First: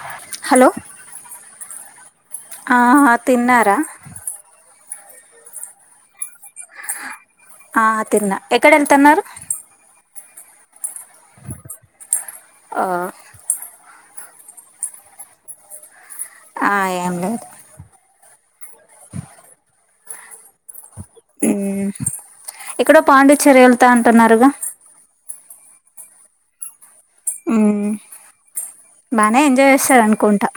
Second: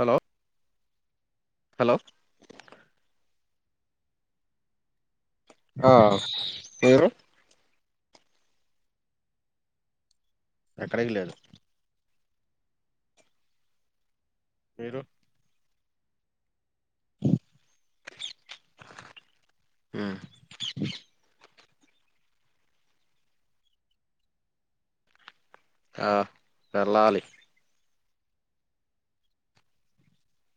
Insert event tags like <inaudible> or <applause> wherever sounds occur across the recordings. Hello hello hello ఆ తిన్నారా ఆ మీరు ఆ తిన్నా ఎక్కడేల్తున్నారు ఎక్కడ్కి లేదు ఆ మీరు ఆ ఏంలేదు మ్మ్ మ్ ఎక్కడో పాండిచ్చెరి వెళ్తా అంటున్నారుగా ఆ వెళ్ళాలి మ్మ్ బానే ఎంజాయ్ చేస్తారన్కుంటా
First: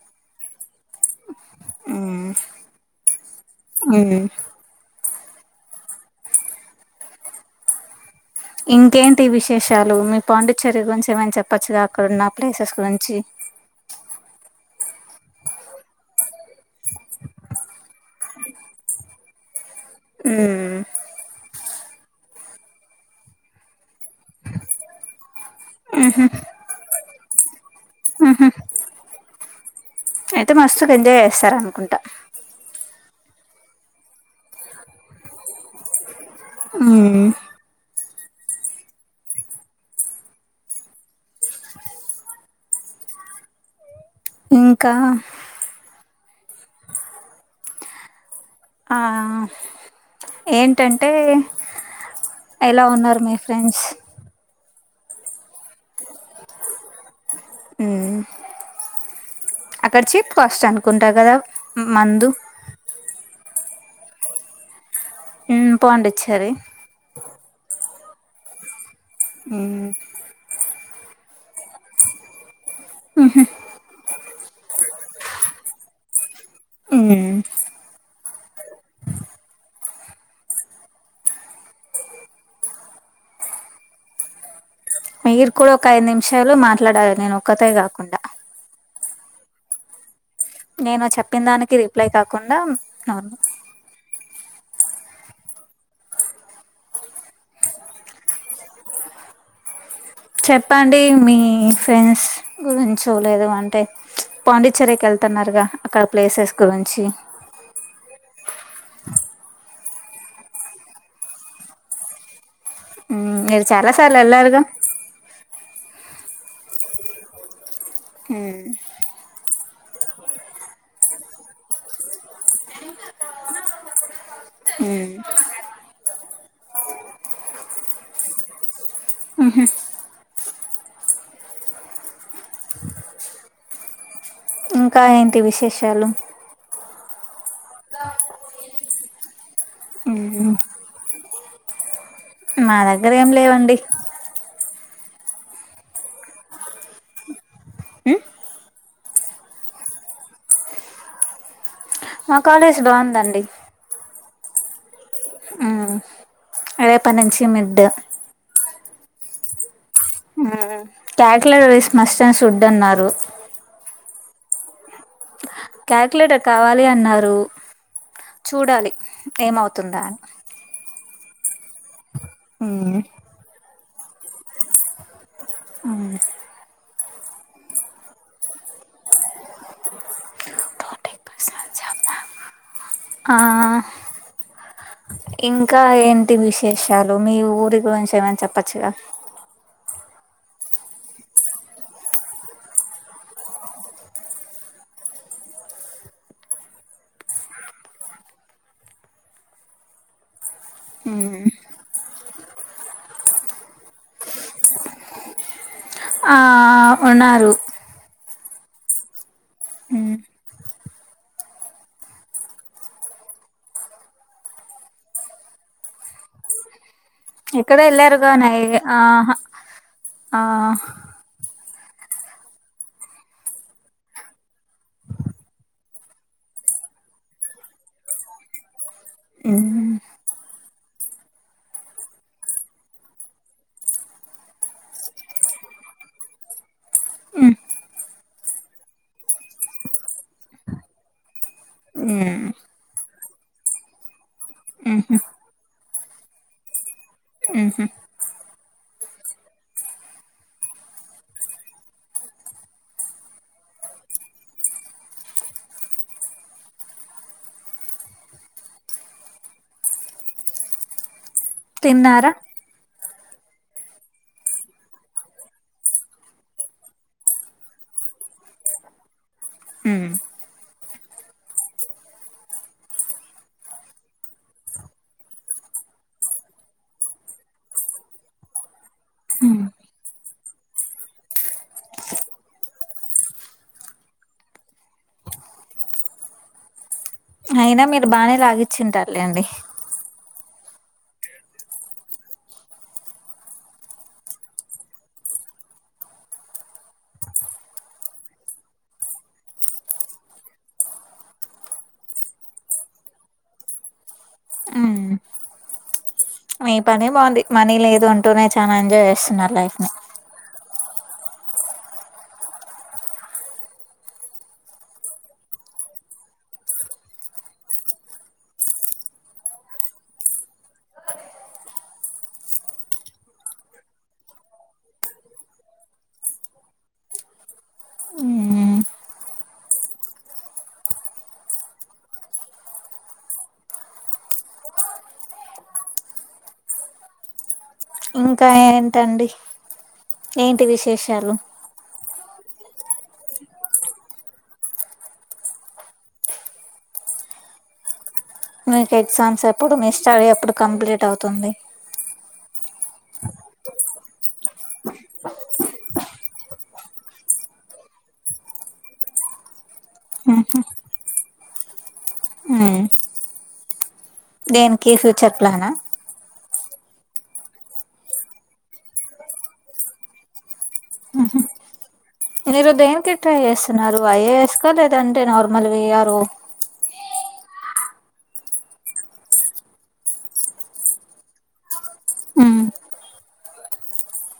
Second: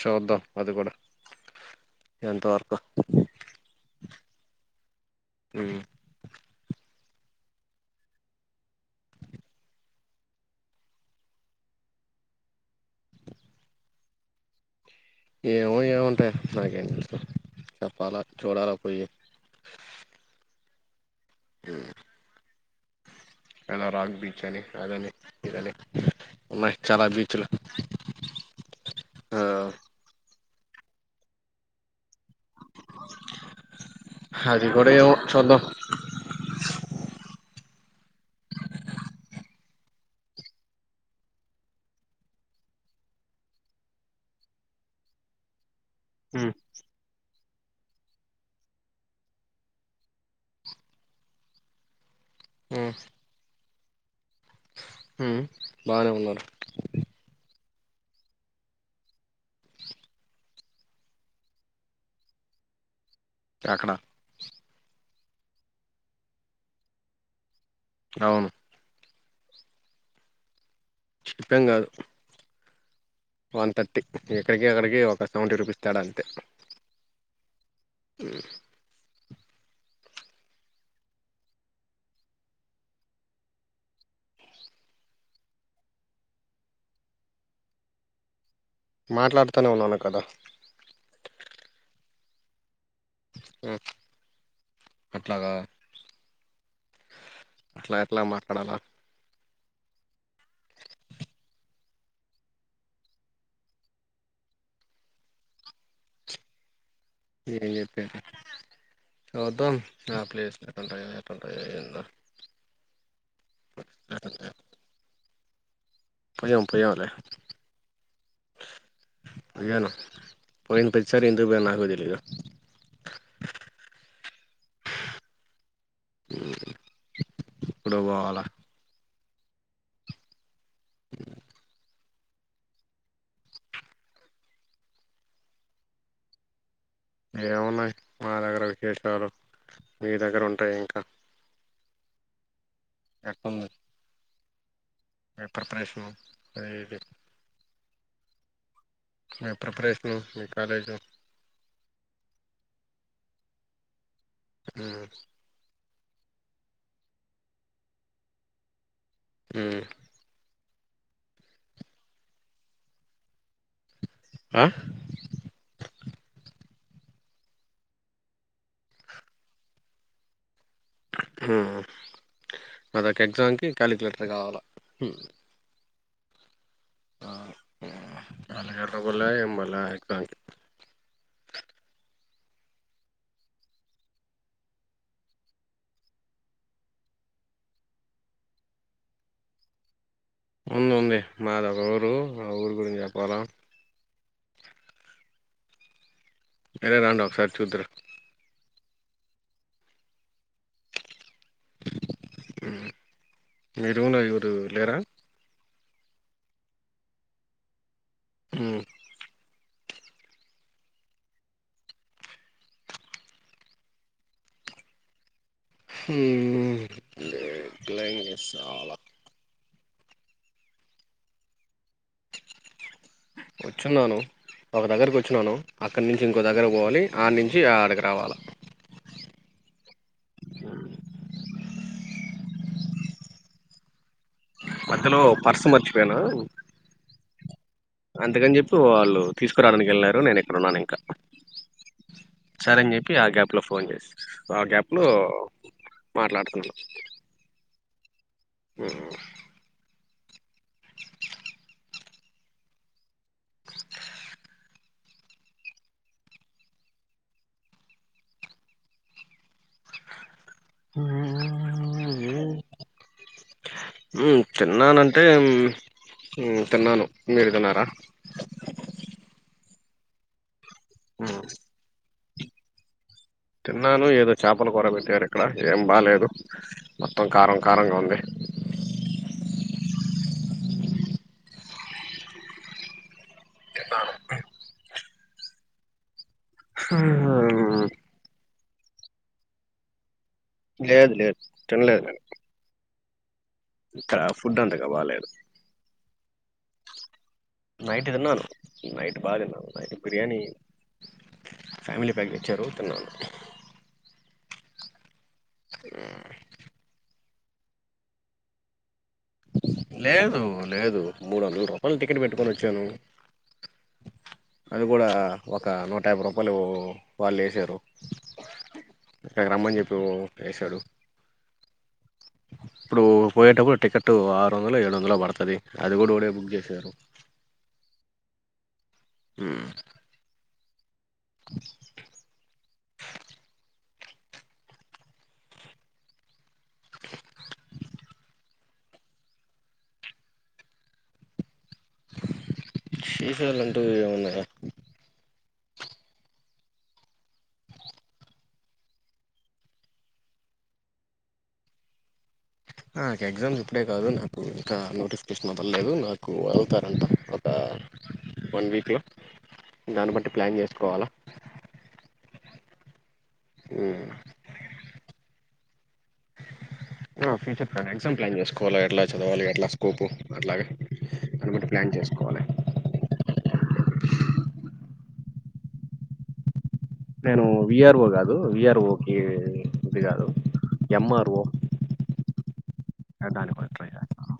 చూద్దం అది కూడా ఎంతవర్కో మ్మ్ మ్ ఇంకేంటి విశేషాలు మీ పాండిచ్చేరి గురించి ఏమైనా చెప్పచ్చుగ అక్కడున్న ప్లేసెస్ గురించి ఏమో ఉంటాయో నాకేం తెల్సు చెప్పాలా చూడాలా పోయి మ్మ్ మ్ ఎనరాం బీచ్ అని అదని ఇదని ఉన్నాయి చాలా బీచ్లు ఆ అయితే మస్తుగా ఎంజాయ్ చేస్తారనుకుంటా అది కూడేమో చూద్దం మ్మ్ ఇంకా మ్ ఆ ఏంటంటే ఎలా ఉన్నారు మీ ఫ్రెండ్స్ మ్ బానే ఉన్నారు మ్ అక్కడ్ చెప్పు కస్ట్ అనుకుంటా కదా మందు ఎక్కడ మ్ పాండిచ్చేరి అవును మ్ చిప్పేం కాదు వన్ థర్టీ ఇక్కడికి అక్కడికి ఒక సెవెంటీ రూపిస్ తేడ అంతే మ్ మీరు కూడా ఒక ఐదు నిమిషాలు మాట్లాడాలి నేను ఒక్కతే కాకుండా మాట్లాడుతనే ఉన్నాను కదా నేను చెప్పిన దానికి రిప్లై కాకుండా నార్మల్ మ్ అట్లాగా అట్లా ఎట్లా మాట్లాడాలా చెప్పండి మీ ఫ్రెండ్స్ గురించో లేదొ అంటే పాండిచ్చేరీకేళ్ ళ్తున్నారుగా అక్కడ ప్లేసెస్ గురించి ఎం చెప్పేద్ ఆ ప్లేస్ ఏటుంటయో ఎటుంటయో ఏందో మ్ మీరు చాలా సార్లు ఎట్లుంటాయో ఎల్లరుగా పోయాం పోయంలే మ్ పోయాను పోయిన ప్రతిసారి ఎందుకు పోయానో నాకు తెలియదు మ్ ఇప్పుడువల్ మ్ హు ఇంకా ఏంటి విశేషాలు ఏమున్నాయి మా దగ్గర విశేషాలు మీ దగ్గర ఉంటాయి ఇంకా మా దగ్గర ఏం ఎట్టుంది లేవండి మీ ప్రిరేషన్ ఐఐటీ మీ ప్రిపరేషన్స్ మీ కాలేజు మా కాలేజ్ బాగుందండి మ్ రేప్పాన్ నుంచి mid um <unintelligible> must and should అన్నారు ఆ క్యాలిక్యులేటర్ కావాలి అన్నారు చూడాలి ఏమవుతుందా అని మ్ ప్రతోక్క ఎగ్జామ్కి కాలిక్యులేటర్ కావాలా మ్ మ్ <inaudible> ఆ ఇంకా ఏంటి విశేషాలు మీ ఊరి గురించి ఏమనా చెప్పచ్చుగా ఉంది ఉంది మాది ఒక ఊరు మా ఊరి గురించి చెప్పాల మీరే రండి ఒకసారి చూద్దురు అ మీ రుమ్ లా ఎవరు లేరా ఆ ఉన్నారు మ్ హ్మ్ ఇక్కడ వెళ్ళారుగానై ఆహా ఆ కూర్చున్నాను ఒక దగ్గరకు ఒచ్చినాను అక్కడి నుంచి ఇంకో దగ్గరకు పోవాలి ఆడ నుంచి ఆడకి రావాల ఉమ్ మధ్యలో పర్స్ మర్చిపోయాను మ్మ్ అందుకని చెప్పి వాళ్ళు తీసుకురాడానికి వెళ్ళినారు నేను ఇక్కడున్నాను ఇంకా మ్మ్ సరే అని చెప్పి ఆ గ్యాప్ లో ఫోన్ చేస్ ఆ గ్యాప్ లో మాట్లాడుతున్నా మ్మ్ మ్మ్ మ్ మ్ తిన్నార ఉమ్ తిన్నానంటే తిన్నాను మీరు తిన్నారా మ్ తిన్నాను ఏదో చాపల కూర పెట్టారు ఇక్కడ ఏం బాలేదు మొత్తం కారం కారంగా ఉంది హ్మ్ తిన్నాను అయినా మీరు బానే లాగిచ్చింటారులేండి లేదు లేదు తినలేదు నేను ఇక్కడ ఫుడ్ అంతగా బాలేదు నైట్ తిన్నాను నైట్ బా తిన్నాను నైట్ బిర్యానీ ఫ్యామిలీ ప్యాక్ తెచ్చారు తిన్నాను మ్మ్ మ్ మీ పనే బావుంది మనీ లేదు అంటూనే చాలా ఎంజాయ్ జేస్తున్నారు లైఫ్ ని లేదు లేదు మూడు వందల రూపాయల టికెట్ పెట్టుకొని వచ్చాను అది గూడా ఒక నూట యాభై రూపాయలు వాళ్ళు వేసారు ఇక్కడికి రమ్మని చెప్పి వేసాడు ఇప్పుడు పోయేటప్పుడు టికెట్ ఆరు వందలు ఏడు వందలో పడుతది అది గూడా ఓడే బుక్ చేశారు మ్ మ్ ఇంకా ఏంటండి ఏంటి విశేషాలు ఫ్యూచర్లంటూ ఏమున్నాయా మీకు ఎగ్జామ్స్ ఎప్పుడు మీ స్టడీ ఎప్పుడు కంప్లీట్ అవుతుంది నాకు ఎగ్జామ్ ఇప్పుడే కాదు నాకు ఇంకా నోటిఫికేషన్ వదల్లేదు నాకు వెళ్తారంట వన్ వీక్లో దాన్ని బట్టి ప్లాన్ మ్హూ. జేసుకోవాలా మ్మ్. ఉమ్ దేనికి ఫ్యూచర్ ప్లానా ఆ ఫ్యూచర్ ప్లాన్ ఎగ్జామ్ ప్లాన్ చేసుకోవాల ఎట్లా చదవాలి ఎట్లా స్కోప్ అట్లాగే అనుకుంట ప్లాన్ చే మీరు దేనికి ట్రై మల్ల విఆర్ఓ నేను విఆర్ఓ కాదు విఆర్ఓ కి ఇది కాదు ఎంఆర్ఓ మ్మ్. అవడానికి ట్రై చేస్తున్నాను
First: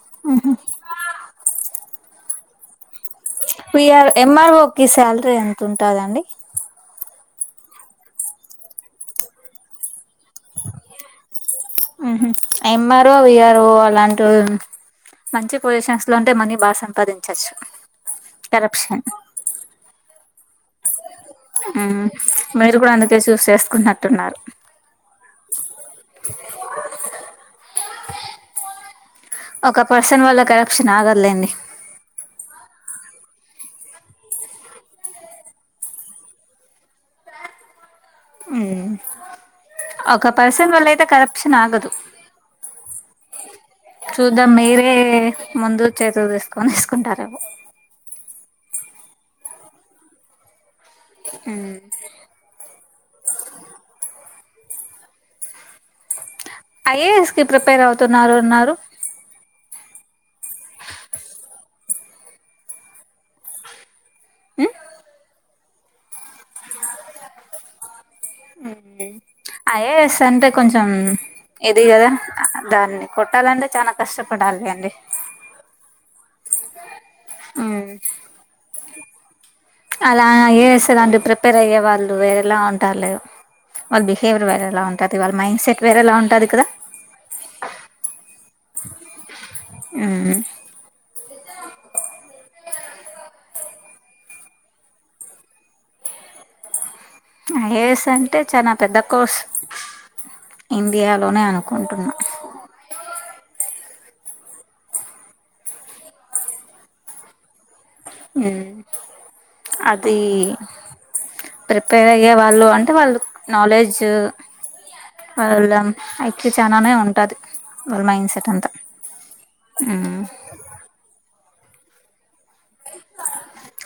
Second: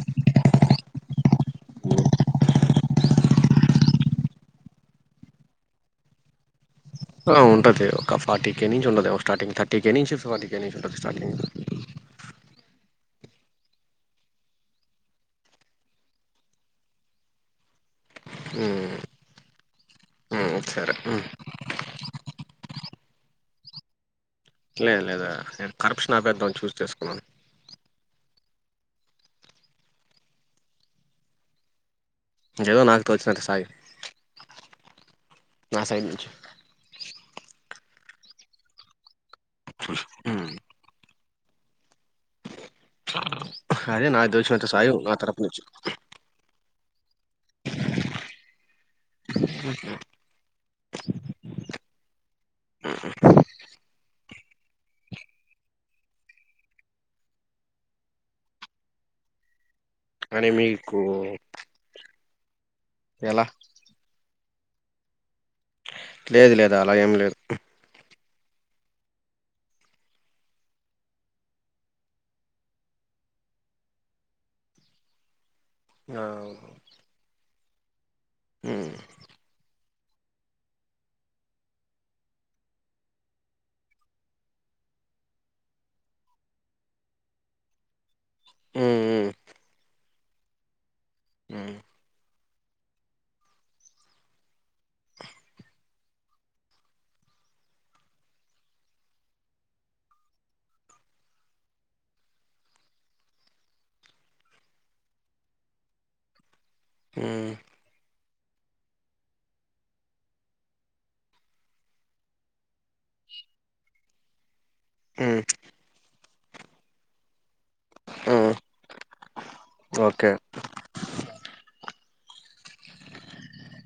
వి ఆర్ ఎంఆర్ఓ కి సాలరీ ఎంత ఉంటాదండి ఉంటది ఒక ఫార్టీ కే నుంచి ఉంటది ఒక స్టార్టింగ్ థర్టీ కే నుంచి ఫార్టీ కే నుంచి ఉంటుంది స్టార్టింగ్ ఉ హు ఎంఆర్ఓ విఆర్ఓ అలాంటి మంచి పొజిషన్స్ లో ఉంటే మనీ బాగా సంపాదించచ్చు మ్మ్ కరప్షన్ మ్మ్ సరే ఉ మ్మ్ మీరు కూడా అందుకే చూస్ చేసుకున్నట్టున్నారు లేద్ లేదు నేను కరప్షన్ ఆపేద్దాం అని చూస్ చేసుకున్నాను ఒక పర్సన్ వల్ల కరప్షన్ ఆగదులేండి ఏదో నాకు తోచినంత సాయం నా సైడ్ నుంచి ఉ ఒక మ్మ్ పర్సన్ వల్ల అయితే కరప్షన్ ఆగదు అదే నాకు చూదాం తోచినంత మీరే సాయం నా తరపు నుంచి ముందు చేతు తీస్కొన్ ఎస్ కుంటారేమో ఉ ఐఏఎస్ కి ప్రిపేర్ అవుతున్నారు అన్నారు అని మీకు ఎలా ఉమ్ లేదు లేదు అలా ఏం లేదు ఉ ఐఏఎస్ అంటే కొంచం ఇది కదా దాన్ని కొట్టాలంటే చానా కష్టపడాలి అండి ఆ ఉ ఉ అలా ఐఏఎస్ లాంటి ప్రిపేర్ అయ్యే వాళ్ళు వేరేలా ఉంటారులే వాళ్ళ బిహేవియర్ వేరే ఎలా ఉంటది వాళ్ళ మైండ్ సెట్ వేరే ఎలా ఉంటది కదా ఉ ఉ ఉ హ్మ్ ఐఏఎస్ అంటే చానా పెద్ద కోర్స్ ఇండియాలోనే అనుకుంటున్నా ఉ ఉ అది ప్రిపేర్ అయ్యే వాళ్ళు అం టే వాళ్ళు నాలెడ్జ్ హ్మ్ వాళ్ళ ఐక్యూ చాననే ఉంటది మైండ్ సెట్ హ్మ్ అంతా ఓకే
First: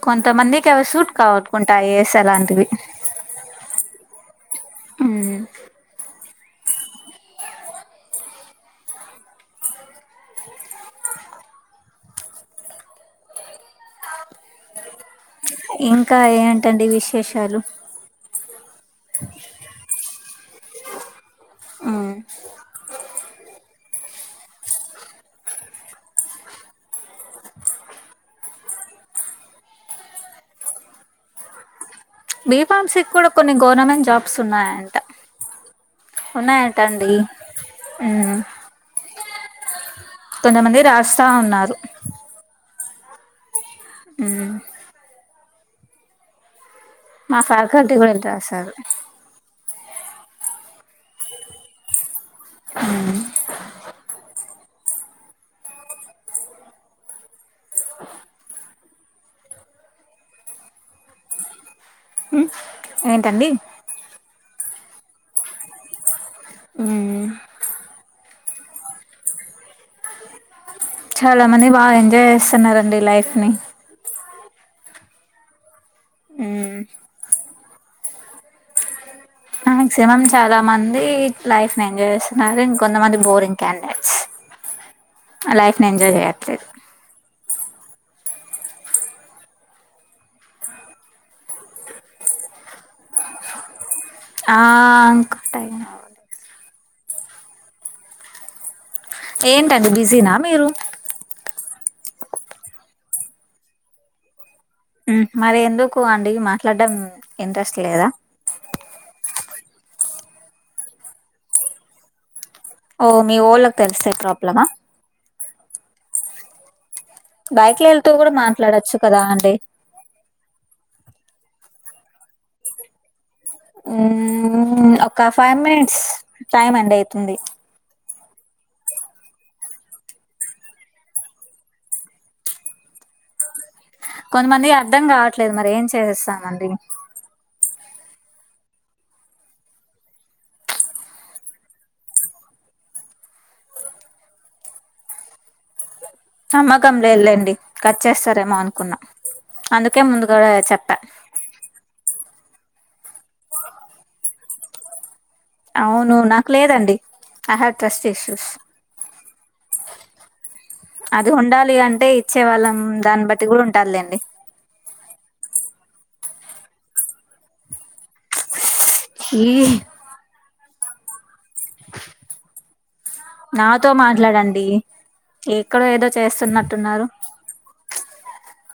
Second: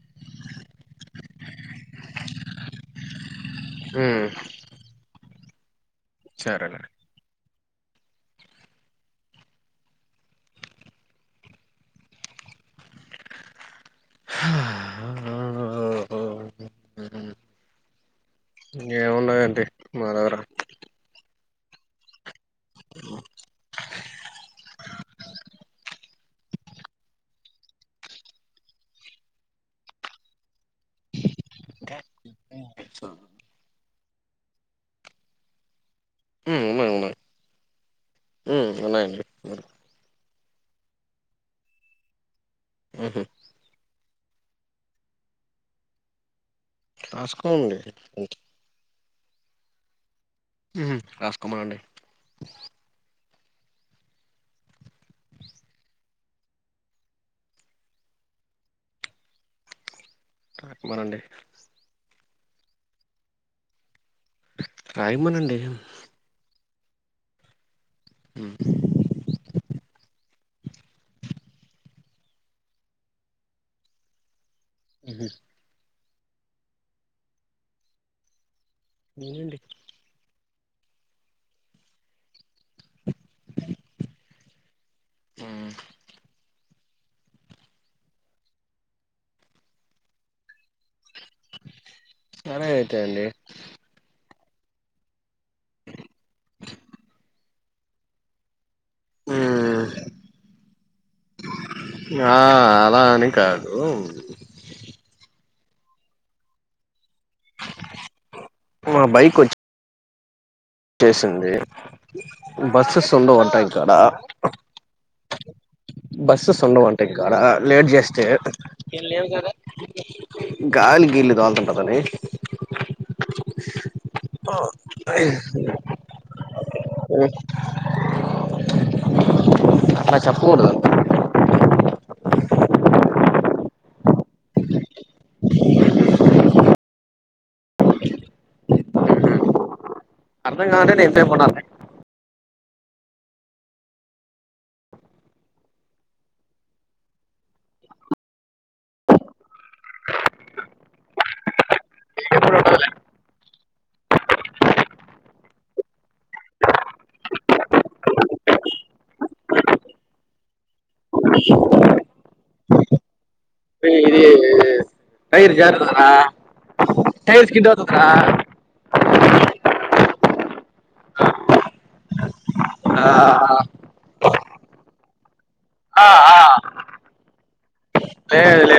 కొంత మందికి అవి సూట్ కావుకుంటా ఐ ఏ ఎస్ అలాంటివి ఉ ఉ సరేలే ఇంకా ఏంటండి విశేషాలు ఏమున్నదండీ మా దగ్గర అ బిఫామ్సీ కూడా కొన్ని గవర్నమెంట్ జాబ్స్ ఉన్నాయంట ఉన్నయ్ హ్మ్ అంట ఉన్నాయి అండి ఉన్నాయి హ్మ్ ఉన్నాయండి కొంతమంది రాస్తా అన్నారు ఊహూ ఊ మా రాసుకోండి ఫాకల్టి కూడ ఎళ్ రాసారు ఊహూ రాసుకోమనండి మ్ రాయమనండి ఉ ఏంటండి రాయమనండి మ్ ఊహూ చాల మంది బా ఎంజాయ్ చేస్తున్నారండి లైఫ్ ని మ్ నేనండి మాక్సిమం చాలా మంది లైఫ్ ని ఎంజాయ్ చేస్తున్నారు ఇంకొంతమంది బోరింగ్ క్యాండేట్స్ అ హ్మ్. లైఫ్ ని ఎంజాయ్ చేయట్లేదు ఐతే అండి ఆ అంక టైం అవ్వలేదు హ్మ్ ఏంటండి బిజీనా మీరు ఆ అల అని కాదూ మ్ మరి ఎందుకు అండి మాట్లాడ్డం ఇంట్రెస్ట్ లేదా మా బైకొచ్చ్ చేసింది ఓ బస్సెస్ మీ ఉండవ్ అంట ఓళ్ళకి ఇక్కడ తెలిస్తే ప్రాబ్లమా బస్సెస్ ఉండవన్ ఇక్కడ బైక్లో లేట్ వెళ్తూ చేస్తే కూడా మాట్లాడొచ్చు కదా అండి గాలి నీల్లు గాల్తుంటదని ఊమ్మ్ ఒక్క ఫైవ్ మినిట్స్ టైమ్ ఎండ్ ఐతుంది అట్ల చెప్పకూడదు కొందమందికి అర్థం కావట్లేదు మరి ఏం చేసేస్తామండి అర్ధం కావాలంటే నె ఎంతసేపు ఉండాలి నమ్మకం లేద్లెండి కట్ చేస్తరేమో అన్కున్న అందుకె ముందుగా చెప్పా ఔను నాక్ లేదండి ఐ హడ్ ట్రస్ట్ ఇష్షూస్ అది వుండాలి అంటె ఇచ్చె వాళ్ళం దాన్ బట్టి గూడ ఉంటాద్లెండి ఇది టైర్ జార్తది రా టైర్ స్కిడ్ ఔతద్ రా ఈహ్ ఆ ట్లాడండి ఎక్కడో ఏదో చేస్తున్నట్టున్నారు ఏమిలే